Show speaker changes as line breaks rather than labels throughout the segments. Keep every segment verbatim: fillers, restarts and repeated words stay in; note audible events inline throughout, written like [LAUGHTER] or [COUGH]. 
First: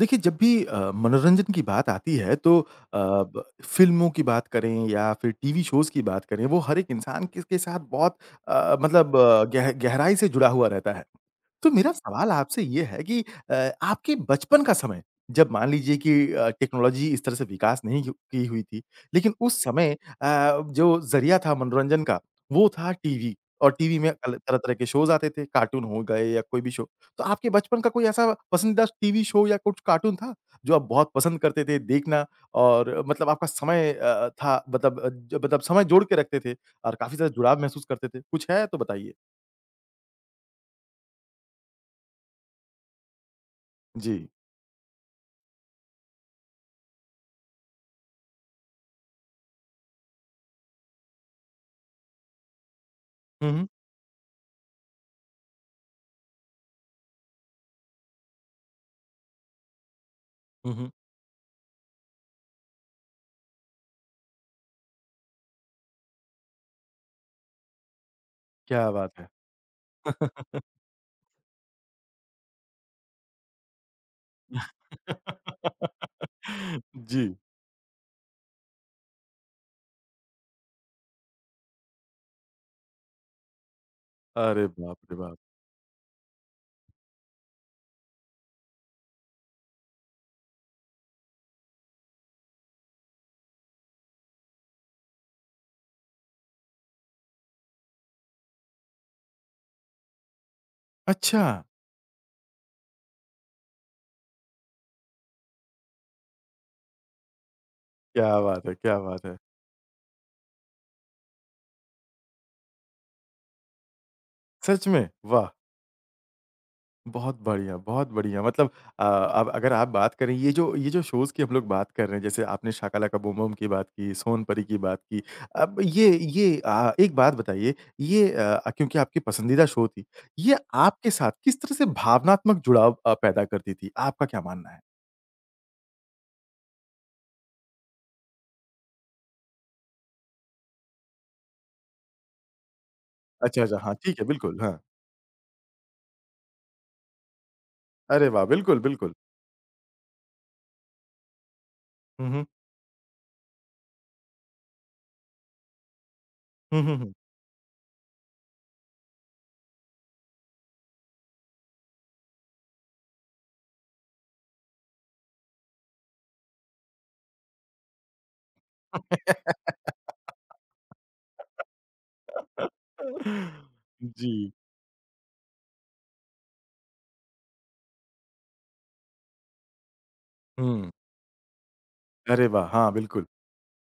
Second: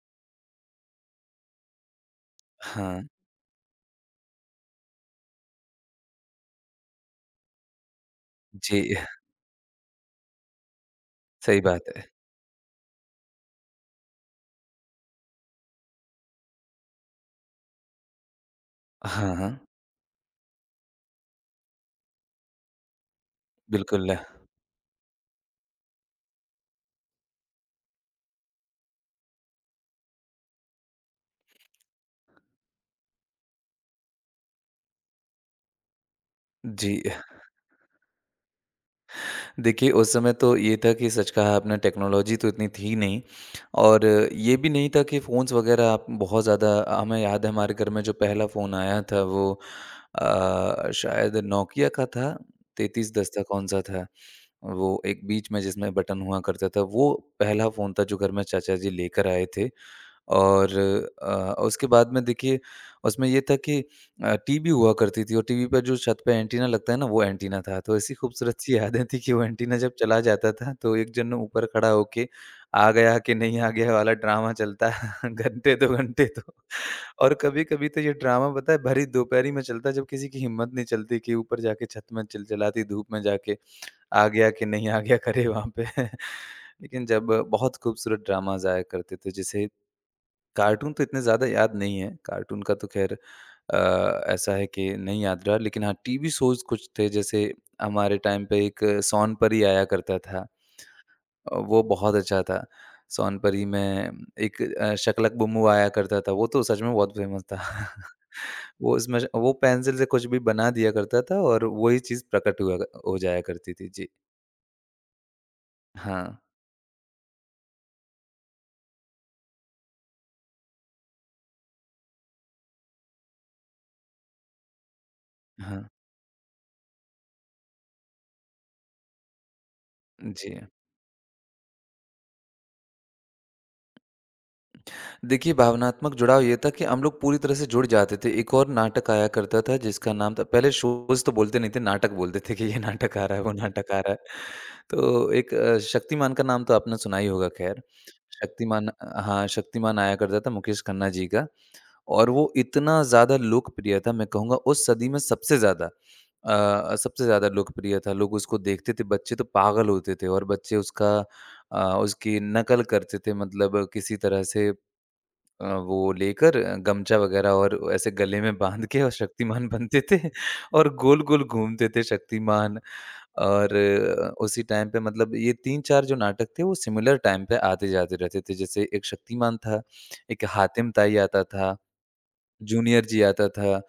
देखिए, जब भी अ, मनोरंजन की बात आती है तो अ,
हाँ,
ब फ़िल्मों की बात करें या फिर टीवी शोज़ की बात करें, वो हर एक इंसान किस के साथ बहुत अ,
जी,
मतलब अ, गह गहराई से जुड़ा हुआ रहता है।
सही
तो
बात
मेरा
है।
सवाल आपसे ये है कि अ, आपके बचपन का समय जब मान लीजिए कि अ, टेक्नोलॉजी इस तरह से विकास नहीं की की हुई थी, लेकिन
हाँ, हाँ,
उस समय अ, जो ज़रिया था मनोरंजन का, वो था टीवी और टीवी में
बिल्कुल।
अल तरह-तरह के शोज़ आते थे, कार्टून हो गए या कोई भी शो। तो आपके बचपन का कोई ऐसा पसंदीदा टीवी शो या कुछ कार्टून था, जो आप बहुत पसंद करते थे देखना और मतलब आपका समय अ, था मतलब अ, ज मतलब समय जोड़ के रखते थे और
जी,
काफ़ी ज़्यादा जुड़ाव महसूस करते थे? कुछ है तो बताइए?
देखिए उस समय तो ये था कि सच कहा आपने टेक्नोलॉजी तो इतनी थी नहीं और
जी।
ये भी नहीं था कि फ़ोन्स वग़ैरह आप बहुत ज़्यादा हमें याद है हमारे घर में जो पहला फ़ोन आया था वो अ, शायद नोकिया का था, तैंतीस सौ दस था
हुँ, हुँ।
कौन-सा था। वो एक बीच में जिसमें बटन हुआ करता था, वो पहला फ़ोन था जो घर में चाचा जी लेकर आए थे। और
हुँ, हुँ।
अ, उसके बाद में देखिए उसमें ये था कि अ, टीवी हुआ करती थी और टीवी पे जो छत पे एंटीना लगता है ना वो एंटीना था। तो ऐसी खूबसूरत सी [LAUGHS]
क्या
यादें
बात
थी
है!
कि वो एंटीना जब चला जाता था तो एक जन ऊपर खड़ा होके आ गया कि नहीं आ गया वाला ड्रामा चलता [LAUGHS] घंटे दो
[LAUGHS]
घंटे तो और
जी।
कभी-कभी तो ये ड्रामा पता है भरी दोपहरी में चलता जब किसी की हिम्मत नहीं चलती कि ऊपर जाके छत में चिलचिलाती धूप में जाके आ गया
अरे
कि नहीं
बाप
आ
रे
गया
बाप!
करे वहाँ पे। [LAUGHS] लेकिन जब बहुत खूबसूरत ड्रामाज़ आया करते थे जैसे कार्टून तो इतने ज़्यादा याद नहीं है, कार्टून का तो ख़ैर अ, ऐसा है कि नहीं याद रहा। लेकिन हाँ, टीवी शोज़ कुछ थे जैसे हमारे टाइम पे एक सोन परी आया करता था।
अच्छा!
अ, वो बहुत अच्छा था। सोन परी में एक अ, शकलक बुम्बू आया करता था, वो तो सच में बहुत फ़ेमस था।
क्या बात है,
[LAUGHS] वो
क्या
उसमें
बात है!
वो पेंसिल से कुछ भी बना दिया करता था और वही चीज़ प्रकट हुआ हो जाया करती थी। जी।
सच में? वाह!
हाँ,
बहुत बढ़िया, बहुत बढ़िया। मतलब अ, अब अगर आप बात करें ये जो ये जो शोज़ की हम लोग बात कर रहे हैं, जैसे आपने शाकाला का बूम बूम की बात की, सोनपरी की बात की। अब
हाँ।
ये ये अ, एक बात बताइए ये अ, क्योंकि आपकी पसंदीदा शो थी,
जी।
ये आपके साथ किस तरह से भावनात्मक जुड़ाव अ, पैदा करती थी? आपका क्या मानना है?
देखिए, भावनात्मक जुड़ाव ये था कि हम लोग पूरी तरह से जुड़ जाते थे। एक और नाटक आया करता था जिसका नाम था पहले शोज़ तो बोलते नहीं थे, नाटक बोलते थे कि ये नाटक आ रहा है, वो
अच्छा, अच्छा,
नाटक
हाँ,
आ रहा है।
ठीक है, बिल्कुल, हाँ।
तो एक अ, शक्तिमान का नाम तो आपने सुना ही होगा ख़ैर।
अरे वाह! बिल्कुल,
शक्तिमान
बिल्कुल।
हाँ, शक्तिमान आया करता था मुकेश खन्ना जी का
हुँ,
और
हुँ।
वो इतना ज़्यादा लोकप्रिय था, मैं कहूँगा उस सदी में सबसे ज़्यादा
हुँ, हुँ,
अ,
हुँ।
सबसे ज़्यादा लोकप्रिय था। लोग उसको देखते थे, बच्चे तो पागल होते थे और बच्चे उसका अ, उसकी नकल करते थे मतलब किसी तरह से अ, वो लेकर अ, गमछा वगैरह और ऐसे गले में बाँध के और शक्तिमान बनते थे [LAUGHS] और गोल-गोल घूमते थे शक्तिमान
[LAUGHS]
और अ,
जी,
उसी टाइम पे मतलब ये तीन चार जो नाटक थे वो सिमिलर टाइम पे आते-जाते रहते थे। जैसे एक शक्तिमान था, एक
हुँ।
हातिम ताई आता था,
अरे वाह! हाँ,
जूनियर जी
बिल्कुल।
आता था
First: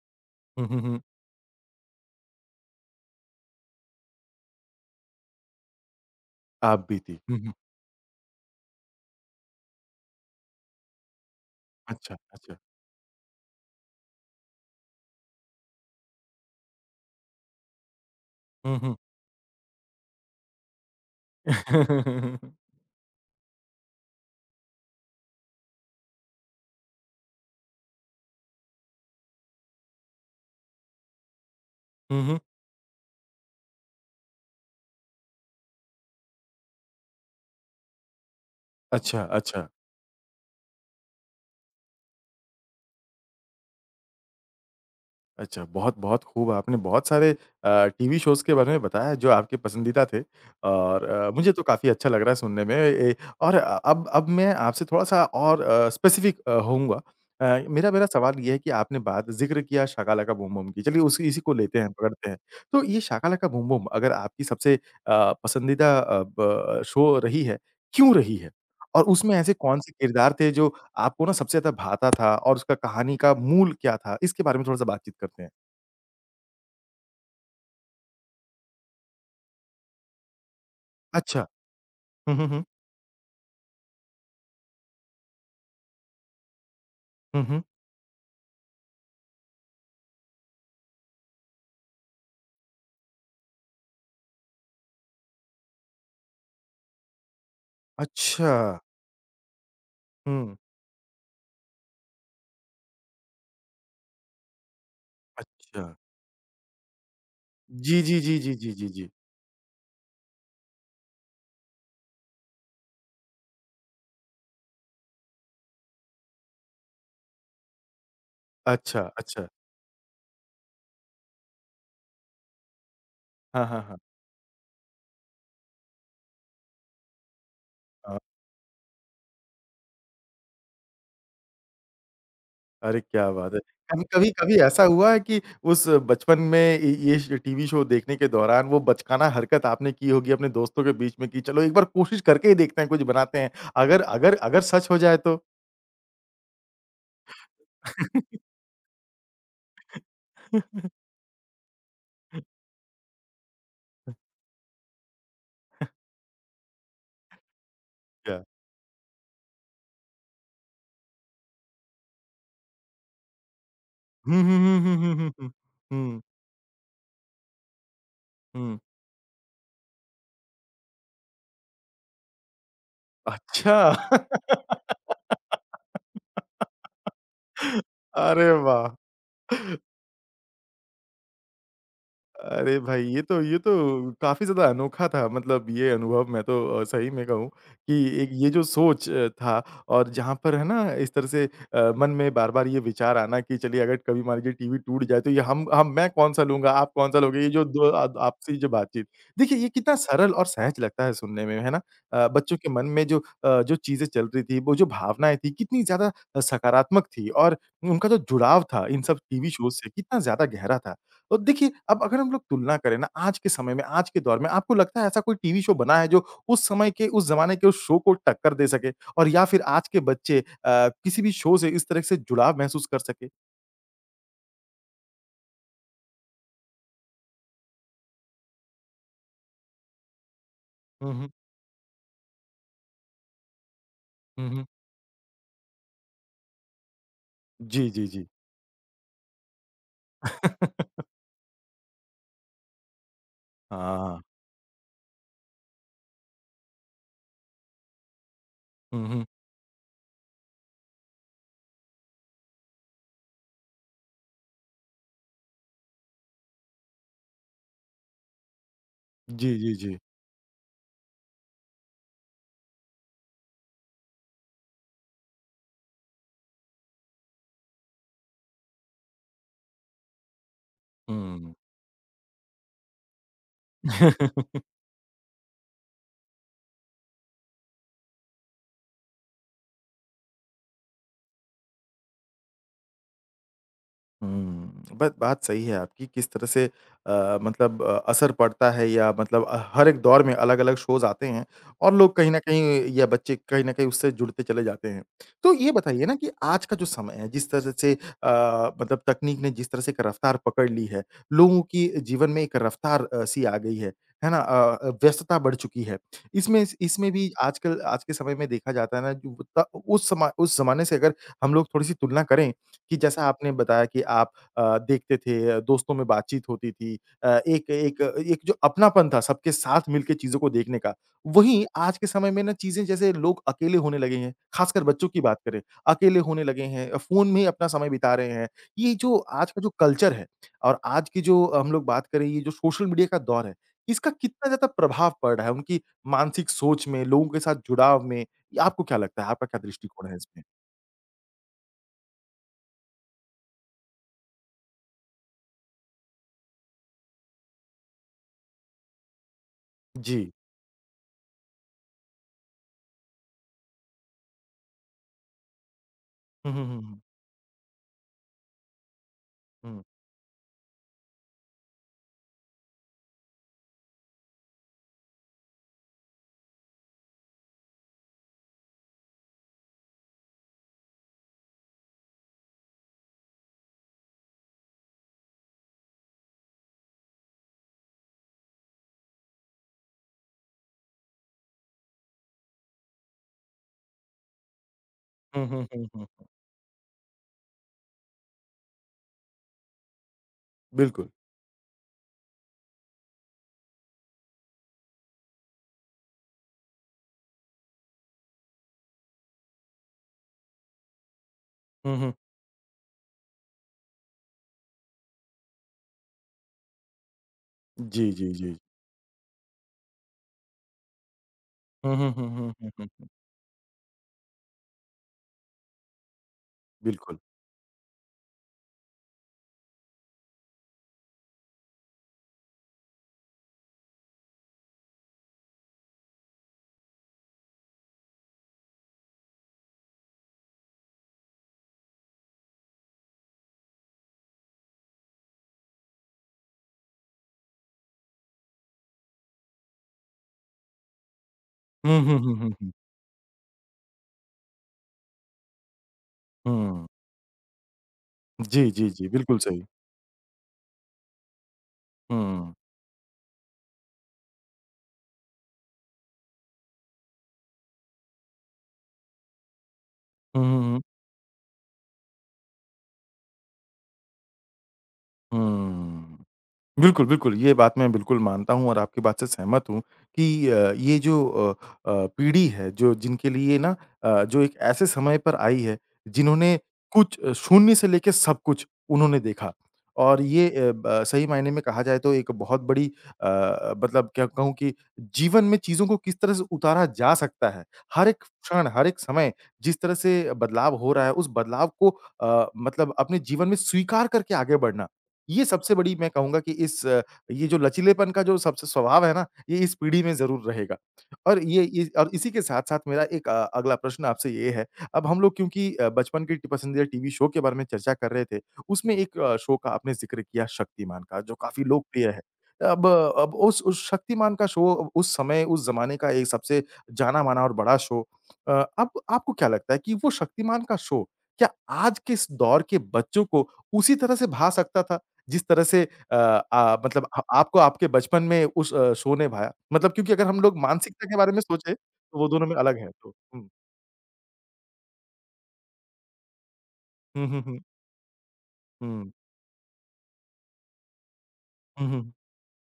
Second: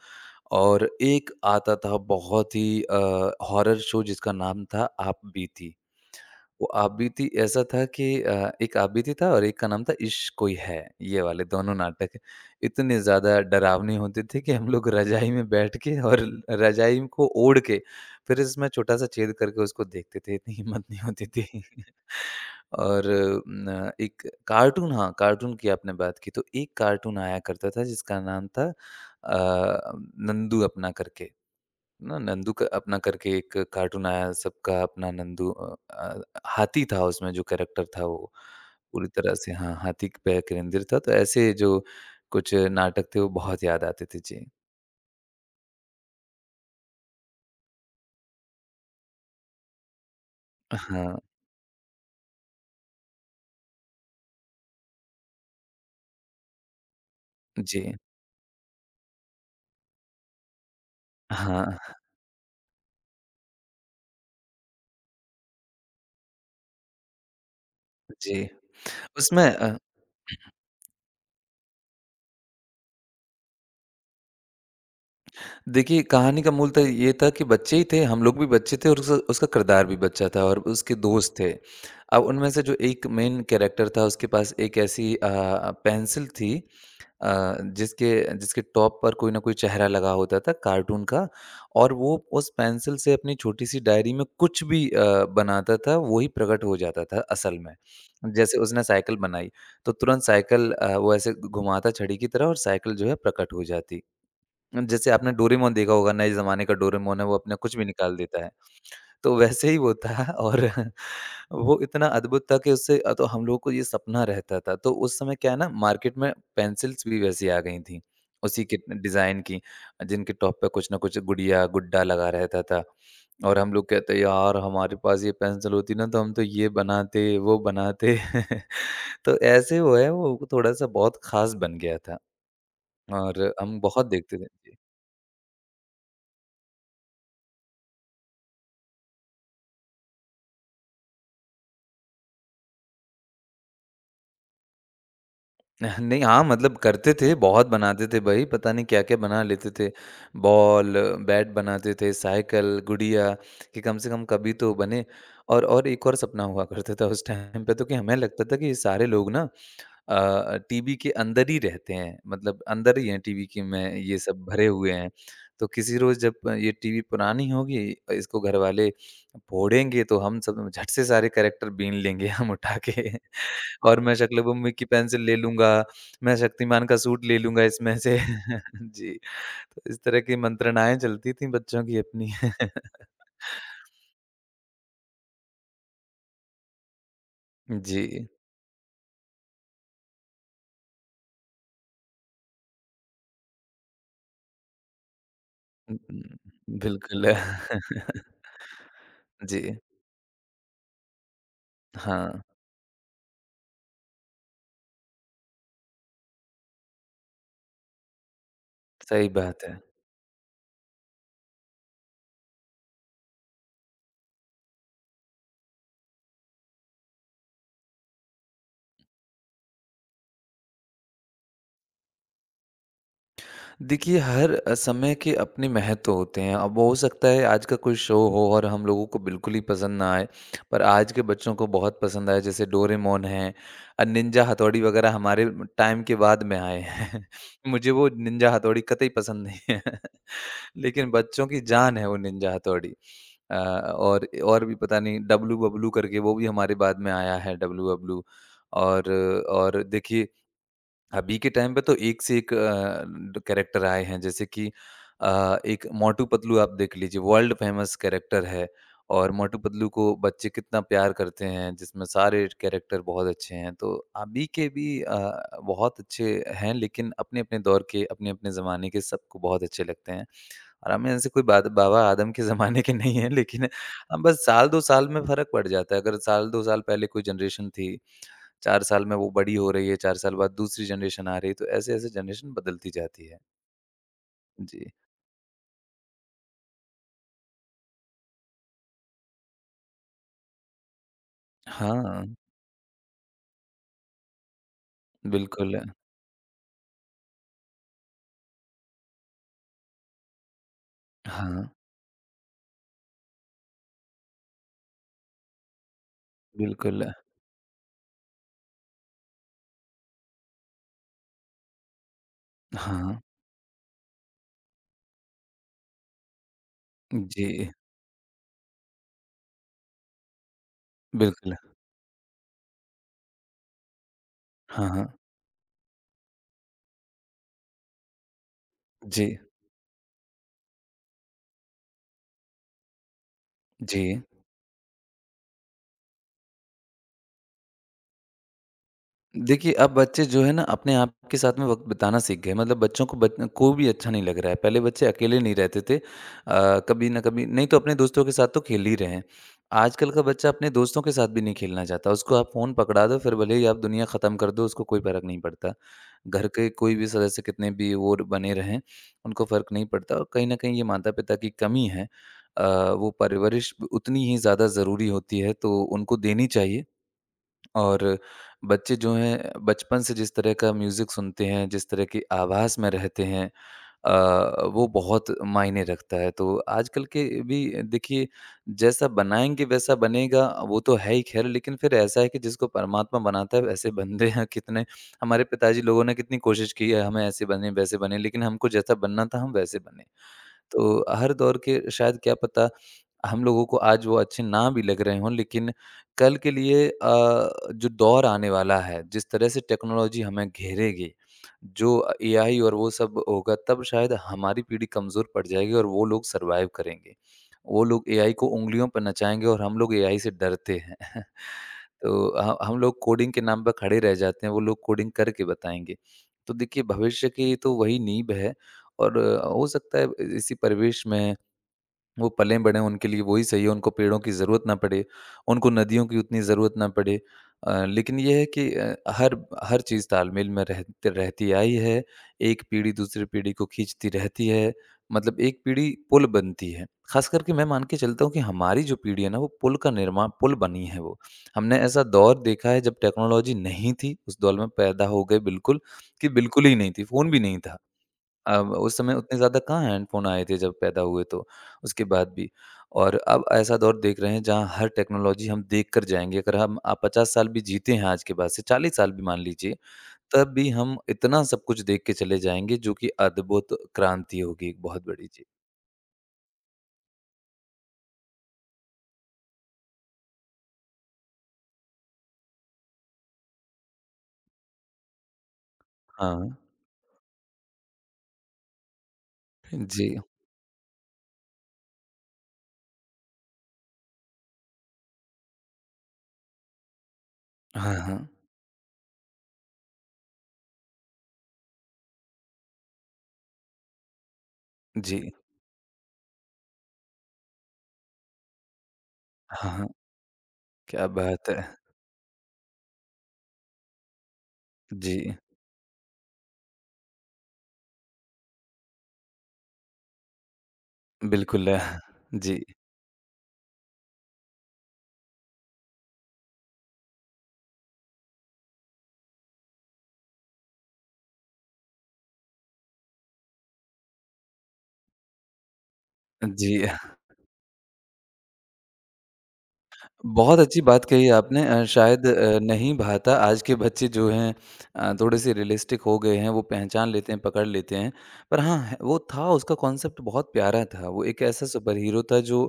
हुँ, हुँ,
और
हुँ।
एक आता था बहुत ही अ, हॉरर शो जिसका नाम था आप बीती। वो
आप बीती।
आबिदी
हुँ, हुँ।
ऐसा था कि अ, एक आबिदी था और एक का नाम था इश्क कोई है। ये वाले दोनों
अच्छा,
नाटक
अच्छा।
इतने ज़्यादा डरावने होते थे कि हम लोग रज़ाई में बैठ के और रज़ाई को ओढ़ के फिर इसमें
हुँ, हुँ।
छोटा-सा छेद करके उसको देखते थे, इतनी हिम्मत नहीं होती थी। [LAUGHS]
[LAUGHS]
और न एक कार्टून हाँ, कार्टून की आपने बात की तो एक कार्टून आया करता था जिसका नाम था अ, नंदू अपना करके। ना
हुँ, हुँ।
नंदू का अपना करके एक कार्टून आया सबका अपना नंदू अ, अ, हाथी था उसमें जो कैरेक्टर था वो पूरी
अच्छा,
तरह से
अच्छा,
हाँ हाथी पे केंद्रित था तो ऐसे जो कुछ नाटक थे वो बहुत याद आते थे जी।
अच्छा। बहुत, बहुत खूब आपने बहुत सारे अ, टीवी शोज़ के बारे में बताया जो आपके पसंदीदा थे और
हाँ,
अ, मुझे तो काफ़ी अच्छा लग रहा है सुनने में ए और अ, अब अब मैं आपसे थोड़ा-सा और अ, स्पेसिफ़िक अ, होऊँगा। अ,
जी।
मेरा मेरा सवाल ये है कि आपने बात ज़िक्र किया शाका लाका बूम बूम की, चलिए उसी इसी को लेते
हाँ,
हैं, पकड़ते हैं। तो ये शाका लाका बूम बूम अगर आपकी सबसे अ, पसंदीदा अ, ब शो रही है, क्यों रही
जी।
है? और उसमें
उसमें
ऐसे
अ
कौन से किरदार थे जो आपको ना सबसे ज़्यादा भाता था और उसका कहानी का मूल क्या था? इसके बारे में थोड़ा-सा बातचीत करते हैं।
देखिए, कहानी का मूलतः ये था कि बच्चे ही थे, हम लोग भी बच्चे थे और उस उसका किरदार भी बच्चा था और उसके दोस्त
अच्छा।
थे। अब
हुँ, हुँ,
उनमें से
हुँ।
जो एक मेन कैरेक्टर था, उसके पास एक ऐसी अ, पेंसिल थी अ,
हुँ, हुँ।
जिसके जिसके टॉप पर कोई ना कोई चेहरा लगा होता था कार्टून का और वो उस पेंसिल से अपनी छोटी-सी डायरी में कुछ भी अ, बनाता था, वही प्रकट हो जाता था असल में।
अच्छा।
जैसे उसने साइकिल बनाई, तो तुरंत
हुँ।
साइकिल अ, वो ऐसे घुमाता छड़ी की तरह और साइकिल जो है प्रकट हो जाती। जैसे आपने डोरेमोन
अच्छा।
देखा होगा, नए ज़माने का डोरेमोन है, वो अपना कुछ भी
जी,
निकाल
जी, जी,
देता है।
जी, जी, जी, जी।
तो वैसे ही वो था [LAUGHS] और वो इतना अद्भुत था कि उससे अ, तो हम लोगों को ये सपना रहता था। तो उस समय क्या है ना, मार्केट में पेंसिल्स भी वैसी आ गई थी, उसी के
अच्छा,
डिज़ाइन
अच्छा।
की, जिनके टॉप पे कुछ ना कुछ गुड़िया, गुड्डा लगा रहता था। और
हाँ,
हम
हाँ,
लोग
हाँ।
कहते, "यार, हमारे पास ये पेंसिल होती ना, तो हम तो ये बनाते, वो
हाँ।
बनाते।" [LAUGHS] तो ऐसे वो है, वो थोड़ा-सा बहुत ख़ास बन गया था
अरे क्या बात
और
है!
हम
कभी
बहुत
कभी
देखते
कभी
थे।
ऐसा हुआ है कि उस बचपन में ये ये श टीवी शो देखने के दौरान वो बचकाना हरकत आपने की होगी अपने दोस्तों के बीच में कि चलो एक बार कोशिश करके ही देखते हैं, कुछ बनाते हैं। अगर अगर अगर सच हो जाए तो?
[LAUGHS] नहीं, हाँ, मतलब करते थे, बहुत बनाते थे भाई,
[LAUGHS]
पता नहीं क्या-क्या बना लेते थे। बॉल, बैट बनाते थे, साइकिल, गुड़िया कि कम से कम कभी तो बने। और और एक और सपना हुआ करता था उस टाइम पे तो कि हमें
अच्छा।
लगता था कि ये सारे लोग ना अ, टीवी के अंदर ही रहते हैं, मतलब अंदर ही हैं टीवी के में ये
हुँ,
सब
हुँ,
भरे
हुँ,
हुए
हुँ,
हैं।
हुँ, हुँ, हुँ।
तो किसी रोज़
हुँ।
जब ये टीवी पुरानी होगी, इसको
हुँ।
घरवाले फोड़ेंगे तो हम सब झट से सारे कैरेक्टर बीन लेंगे हम उठा के [LAUGHS] और मैं
अच्छा!
शक्ल-बम्बू की पेंसिल ले लूँगा, मैं शक्तिमान का सूट ले लूँगा
[LAUGHS]
इसमें से।
अरे
[LAUGHS]
वाह!
जी, तो इस तरह की मंत्रणाएँ चलती थीं बच्चों की अपनी। [LAUGHS]
अरे भाई! ये तो ये तो काफ़ी ज़्यादा अनोखा था मतलब ये अनुभव मैं तो अ, सही में कहूँ कि
जी।
एक ये जो सोच अ, था और जहाँ पर है ना इस तरह से अ, मन में बार-बार ये विचार आना कि चलिए अगर कभी मान लीजिए टीवी टूट जाए तो ये हम हम
हुँ,
मैं कौन-सा लूँगा,
हुँ।
आप कौन-सा
बिल्कुल।
लोगे? ये जो दो
[LAUGHS]
आप आपसी जो बातचीत। देखिए ये
जी,
कितना सरल और सहज लगता है सुनने में, है ना? अ,
हाँ,
बच्चों के मन में जो अ, जो चीज़ें चल रही थी, वो जो भावनाएँ थी कितनी ज़्यादा अ, सकारात्मक थी और उनका जो जुड़ाव था इन सब
सही
टीवी
बात
शोज़
है।
से कितना ज़्यादा गहरा था। तो देखिए, अब अगर हम लोग तुलना करें ना आज के समय में, आज के दौर में, आपको लगता है ऐसा कोई टीवी शो बना है जो उस समय के, उस ज़माने के उस शो को टक्कर दे सके? और या फिर आज के बच्चे अ, किसी भी शो से इस तरह से जुड़ाव महसूस कर सके?
देखिए, हर अ, समय के अपने महत्व होते हैं। अब हो सकता है आज का कोई शो हो और हम लोगों को बिल्कुल ही पसंद ना आए, पर आज
हुँ,
के
हुँ।
बच्चों को बहुत पसंद आया जैसे डोरेमोन है अ, निंजा
हुँ, हुँ।
हथौड़ी वग़ैरह हमारे टाइम के बाद में आए हैं। [LAUGHS]
जी,
मुझे
जी,
वो
जी।
निंजा हथौड़ी कतई पसंद नहीं है, [LAUGHS]
[LAUGHS]
लेकिन बच्चों की जान है वो निंजा हथौड़ी। अ,
हाँ।
और और भी पता नहीं डब्लू बब्लू करके वो भी हमारे बाद में आया है डब्लू बब्लू
हुँ,
और
हुँ।
और देखिए अभी के टाइम पे तो एक से एक अ, कैरेक्टर आए हैं जैसे कि अ, एक मोटू पतलू आप देख लीजिए वर्ल्ड फेमस कैरेक्टर है और
जी,
मोटू
जी,
पतलू
जी।
को बच्चे कितना प्यार करते हैं जिसमें सारे कैरेक्टर बहुत अच्छे हैं तो अभी के भी अ, बहुत अच्छे हैं लेकिन अपने अपने दौर के अपने अपने ज़माने के सबको बहुत अच्छे लगते हैं और हमें ऐसे कोई
हुँ।
बात बाबा आदम के [LAUGHS] ज़माने के नहीं है लेकिन हम बस
[LAUGHS]
साल दो साल में फ़र्क पड़ जाता है अगर साल दो साल पहले कोई जनरेशन थी चार साल में वो बड़ी हो रही है, चार साल बाद दूसरी जनरेशन आ रही है, तो ऐसे-ऐसे जनरेशन बदलती जाती है।
हुँ,
जी।
बट बात सही है आपकी किस तरह से अ, मतलब अ, असर पड़ता है या मतलब अ, हर एक दौर में अलग-अलग शोज़ आते हैं और लोग
हाँ,
कहीं न कहीं या बच्चे कहीं न कहीं उससे जुड़ते चले जाते हैं। तो ये
बिल्कुल।
बताइए ना कि आज का जो समय है जिस तरह से अ, मतलब तकनीक ने जिस तरह से एक रफ़्तार पकड़ ली है, लोगों
हाँ,
की जीवन में एक रफ़्तार अ, सी आ गई है, है ना? अ अ, व्यस्तता बढ़ चुकी है। इसमें
बिल्कुल।
इसमें भी आजकल आज के समय में देखा जाता है ना जो त उस समा उस ज़माने से अगर हम लोग थोड़ी-सी तुलना करें कि
हाँ,
जैसा आपने बताया कि आप अ, देखते थे, दोस्तों में बातचीत होती थी। अ, एक
जी,
एक एक जो अपनापन था सबके साथ मिलके चीज़ों को देखने का,
बिल्कुल।
वहीं आज के समय में ना चीज़ें जैसे लोग अकेले होने लगे हैं, खासकर
हाँ,
बच्चों
हाँ।
की बात करें, अकेले होने लगे हैं, फ़ोन में ही अपना समय बिता रहे हैं। ये जो
जी,
आज का जो कल्चर है और आज की जो हम लोग बात करें ये जो सोशल मीडिया का दौर है, इसका
जी।
कितना ज़्यादा प्रभाव पड़ रहा है उनकी मानसिक सोच में, लोगों के साथ जुड़ाव में? ये आपको क्या लगता है? आपका क्या
देखिए, अब
दृष्टिकोण है
बच्चे जो
इसमें?
है ना अपने आप के साथ में वक़्त बिताना सीख गए। मतलब बच्चों को बत को भी अच्छा नहीं लग रहा है। पहले बच्चे अकेले नहीं रहते थे। अ, कभी न कभी नहीं तो अपने दोस्तों के साथ तो खेल ही रहे हैं। आजकल का
जी।
बच्चा अपने दोस्तों के साथ भी नहीं खेलना चाहता। उसको आप फ़ोन पकड़ा दो फिर भले ही आप दुनिया ख़त्म कर दो, उसको कोई फ़र्क नहीं पड़ता। घर
हुँ, हुँ,
के
हुँ,
कोई
हुँ।
भी सदस्य कितने भी वो बने रहें, उनको फ़र्क
हुँ।
नहीं पड़ता और कहीं न कहीं ये माता-पिता की कमी है। अ, वो परवरिश उतनी ही ज़्यादा ज़रूरी होती है तो उनको देनी चाहिए। और बच्चे जो हैं बचपन से जिस तरह का म्यूज़िक सुनते हैं, जिस तरह की आभास में रहते हैं अ, वो बहुत मायने रखता है। तो आजकल के भी देखिए जैसा बनाएँगे वैसा बनेगा वो तो है ही ख़ैर लेकिन फिर ऐसा है कि जिसको परमात्मा बनाता है वैसे बनते हैं कितने हमारे
हुँ, हुँ,
पिताजी
हुँ,
लोगों ने
हुँ।
कितनी कोशिश की है हमें ऐसे बने वैसे बने लेकिन हमको जैसा बनना था हम वैसे बने। तो
बिल्कुल।
हर दौर के शायद क्या पता हम लोगों को आज वो अच्छे ना भी लग रहे हों लेकिन कल के लिए अ, जो दौर आने वाला है, जिस तरह से टेक्नोलॉजी हमें घेरेगी,
हुँ,
जो
हुँ।
अ, एआई और वो सब होगा तब शायद हमारी पीढ़ी कमज़ोर पड़ जाएगी और वो लोग सर्वाइव करेंगे। वो लोग
जी, जी,
एआई को
जी।
उँगलियों पर नचाएँगे और हम लोग एआई से डरते हैं। [LAUGHS]
हुँ, हुँ,
तो
हुँ, हुँ,
ह हम
हुँ,
लोग
हुँ।
कोडिंग के नाम पर खड़े रह जाते हैं, वो लोग कोडिंग करके बताएँगे। तो देखिए
बिल्कुल।
भविष्य की तो वही नींव है और अ, हो सकता है इसी परिवेश में वो पले-बढ़े उनके लिए वही सही है, उनको पेड़ों की ज़रूरत ना पड़े, उनको नदियों की उतनी ज़रूरत ना पड़े। अ, लेकिन ये है कि अ, हर हर चीज़ तालमेल में रह रहती आई है, एक पीढ़ी दूसरी पीढ़ी को खींचती रहती है, मतलब एक पीढ़ी पुल बनती है। ख़ास करके मैं मान के चलता हूँ कि हमारी जो पीढ़ी है ना, वो पुल का निर्माण पुल बनी है वो। हमने
हुँ,
ऐसा
हुँ, हुँ,
दौर
हुँ,
देखा
हुँ।
है जब टेक्नोलॉजी नहीं थी, उस दौर में पैदा हो गए बिल्कुल, कि बिल्कुल ही
हुँ।
नहीं थी, फ़ोन भी नहीं था।
जी,
अब
जी,
उस
जी,
समय उतने
बिल्कुल
ज़्यादा
सही।
कहाँ हैंडफ़ोन आए थे जब पैदा हुए तो, उसके बाद भी।
हुँ।
और अब ऐसा दौर देख रहे हैं जहाँ हर टेक्नोलॉजी हम देख कर जाएँगे। अगर हम आप पचास साल भी जीते हैं आज के बाद से, चालीस साल भी मान लीजिए,
हुँ,
तब
हुँ,
भी
हुँ।
हम इतना सब कुछ देख के चले जाएँगे जो कि अद्भुत क्रांति होगी एक बहुत बड़ी। जी।
हुँ। बिल्कुल, बिल्कुल। ये बात मैं बिल्कुल मानता हूँ और आपकी बात से सहमत हूँ कि अ, ये जो अ अ, पीढ़ी है जो जिनके लिए ना अ, जो एक ऐसे समय पर आई है
हाँ।
जिन्होंने कुछ अ, शून्य से लेके सब कुछ उन्होंने देखा।
जी।
और ये अ, ब सही मायने में कहा जाए तो एक बहुत बड़ी अ, मतलब क्या कहूँ कि जीवन में चीज़ों को किस तरह से उतारा जा सकता है।
हाँ,
हर एक
हाँ।
क्षण, हर एक समय जिस तरह से बदलाव हो रहा है उस बदलाव को अ, मतलब अपने जीवन में स्वीकार करके आगे बढ़ना
जी।
ये सबसे बड़ी मैं कहूँगा कि इस अ, ये जो लचीलेपन का जो सबसे स्वभाव है ना, ये
हाँ,
इस
हाँ।
पीढ़ी में ज़रूर रहेगा।
क्या
और
बात
ये
है!
ये और इसी के साथ-साथ मेरा एक अ, अगला प्रश्न आपसे ये है, अब
जी।
हम लोग क्योंकि अ, बचपन के टी पसंदीदा टीवी शो के बारे में चर्चा कर रहे थे, उसमें एक अ, शो का आपने ज़िक्र किया शक्तिमान का जो काफ़ी
बिल्कुल। है,
लोकप्रिय है।
जी।
अब अ, अब उस उस शक्तिमान का शो उस समय, उस ज़माने का एक सबसे जाना-माना और बड़ा शो अ, अब आपको क्या लगता है कि वो शक्तिमान का शो, क्या आज के इस दौर के बच्चों को उसी तरह से भा सकता था? जिस तरह से अ अ,
जी।
मतलब अ, आपको आपके बचपन में उस अ, शो ने भाया। मतलब क्योंकि अगर हम लोग
बहुत अच्छी बात
मानसिकता के
कही
बारे में
आपने
सोचे,
अ,
तो
शायद
वो दोनों में
अ,
अलग है
नहीं
तो।
भाता
हुँ।
आज के बच्चे जो हैं अ, थोड़े-से रियलिस्टिक हो गए हैं, वो पहचान
हुँ,
लेते हैं,
हुँ, हुँ।
पकड़ लेते हैं। पर हाँ, है
हुँ।
वो था उसका कॉन्सेप्ट बहुत प्यारा था। वो एक ऐसा
हुँ,
सुपर
हुँ।
हीरो था जो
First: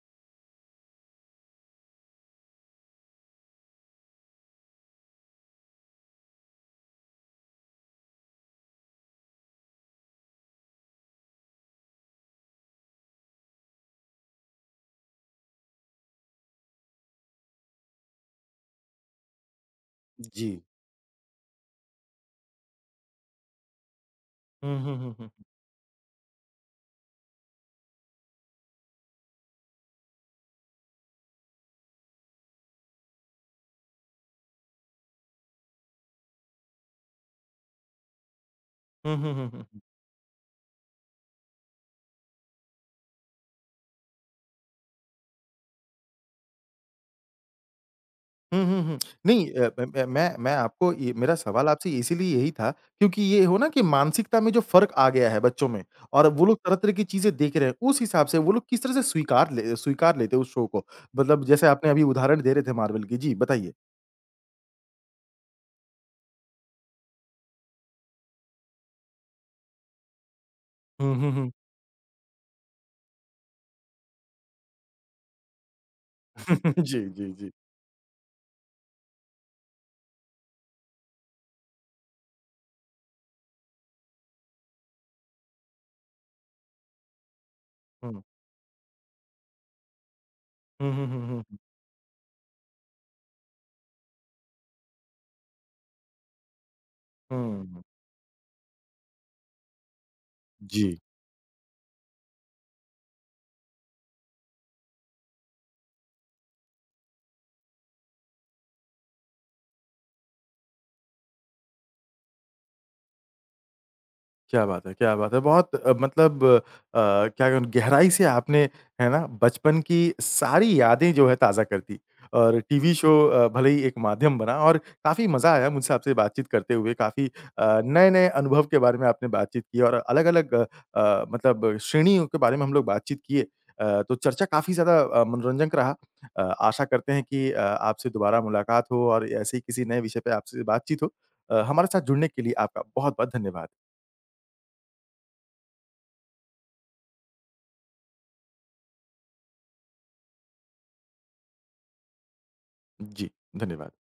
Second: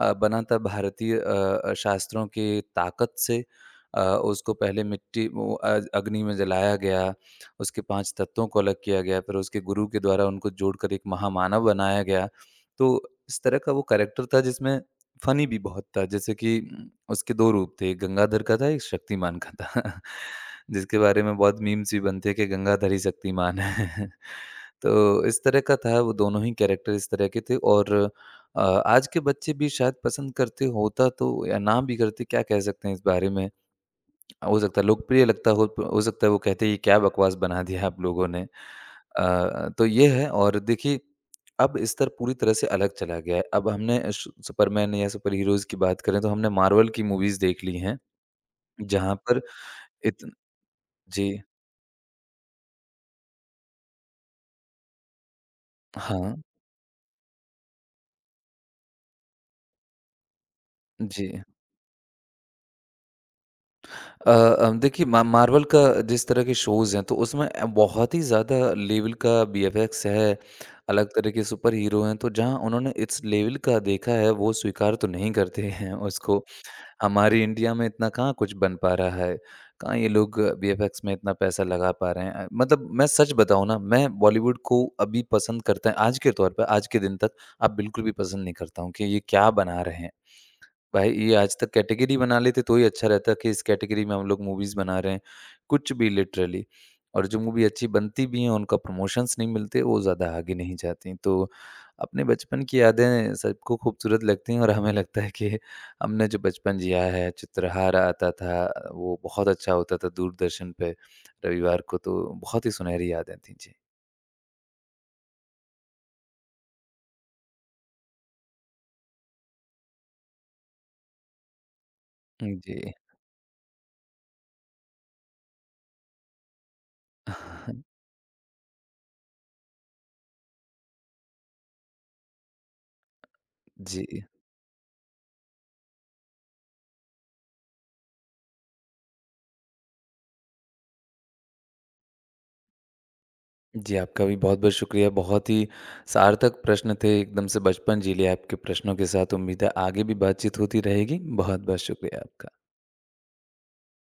अ, बना था भारतीय अ अ, शास्त्रों के ताकत से। अ, उसको पहले मिट्टी वो अ, अग्नि में जलाया गया, उसके पाँच तत्वों को अलग किया गया, फिर उसके गुरु के द्वारा उनको जोड़कर एक महामानव बनाया गया। तो इस तरह का वो कैरेक्टर था जिसमें फ़नी भी बहुत था जैसे कि उम, उसके दो रूप थे, एक गंगाधर का था, एक शक्तिमान का था। [LAUGHS]
जी।
जिसके बारे में बहुत मीम्स भी बनते कि गंगाधर ही शक्तिमान है।
हुँ,
[LAUGHS] तो
हुँ, हुँ, हुँ।
इस तरह का था वो दोनों ही कैरेक्टर इस तरह के थे और अ, आज के बच्चे भी शायद पसंद करते होता तो या ना भी करते क्या कह सकते हैं इस बारे में? हो सकता है लोकप्रिय लगता हो हो सकता है वो कहते हैं, "ये क्या बकवास बना दिया आप लोगों ने।"
हुँ, हुँ, हुँ,
अ,
हुँ।
तो ये है और देखिए अब स्तर पूरी तरह से अलग चला गया है। अब हमने सु सुपरमैन या सुपर हीरोज़ की बात करें तो हमने मार्वल की मूवीज़ देख ली हैं,
हुँ, हुँ, हुँ।
जहाँ पर
नहीं अ, ब ब
इत
मैं मैं आपको ये
जी,
मेरा सवाल आपसे इसीलिए यही था क्योंकि ये हो ना कि मानसिकता में जो फ़र्क आ गया है बच्चों में और
हाँ,
वो लोग तरह-तरह की चीज़ें देख रहे हैं, उस हिसाब से वो लोग किस तरह से स्वीकार ले स्वीकार लेते हैं उस शो को?
जी।
मतलब जैसे आपने अभी उदाहरण दे रहे थे मार्वल की। जी, बताइए।
अ अ, देखिए मा मार्वल का जिस तरह के शोज़ हैं तो उसमें अ, बहुत ही ज़्यादा लेवल का वीएफएक्स है, अलग
हुँ,
तरह
हुँ,
के
हुँ।
सुपर हीरो हैं, तो जहाँ उन्होंने इस लेवल का देखा है वो स्वीकार तो नहीं करते हैं उसको
[LAUGHS] जी, जी,
हमारी
जी।
इंडिया में इतना कहाँ कुछ बन पा रहा है, कहाँ ये लोग वीएफएक्स में इतना पैसा लगा पा रहे हैं अ, मतलब मैं सच बताऊँ ना, मैं बॉलीवुड को अभी पसंद करता है आज के तौर पे, आज के दिन तक अब बिल्कुल भी
हुँ।
पसंद नहीं करता हूँ कि ये क्या बना रहे हैं।
हुँ, हुँ,
भाई ये आज
हुँ,
तक कैटेगरी बना लेते तो ही अच्छा रहता कि इस कैटेगरी में हम लोग मूवीज़ बना रहे हैं, कुछ भी लिटरली। और जो
हुँ,
मूवी
हुँ।
अच्छी बनती भी हैं उनका प्रमोशंस नहीं मिलते, वो ज़्यादा आगे नहीं
जी।
जाती। तो अपने बचपन की यादें सबको खूबसूरत लगती हैं और हमें लगता है कि हमने जो बचपन जिया है, चित्रहार आता था, वो बहुत अच्छा होता था दूरदर्शन पे रविवार को तो बहुत ही सुनहरी यादें थीं। जी।
क्या बात है, क्या बात है। बहुत अ, मतलब अ, क्या कहूँ गहराई से आपने, है ना, बचपन की सारी यादें जो है ताज़ा कर दी और
जी।
टीवी शो अ, भले ही एक माध्यम बना और काफ़ी मज़ा आया मुझसे आपसे बातचीत करते हुए। काफ़ी अ,
[LAUGHS]
नए-नए अनुभव के बारे में आपने बातचीत की और अलग-अलग अ, मतलब श्रेणियों के बारे में हम लोग बातचीत किए। अ, तो
जी।
चर्चा काफ़ी ज़्यादा अ, मनोरंजक रहा। अ, आशा करते हैं कि अ, आपसे दोबारा मुलाकात हो और ऐसे ही किसी नए विषय पे आपसे बातचीत हो। अ, हमारे साथ जुड़ने के लिए आपका बहुत-बहुत धन्यवाद।
जी, आपका भी बहुत-बहुत शुक्रिया। बहुत ही सार्थक प्रश्न थे, एकदम से बचपन जी लिया आपके प्रश्नों के साथ। उम्मीद है आगे भी बातचीत होती रहेगी। बहुत-बहुत शुक्रिया आपका।
जी, धन्यवाद।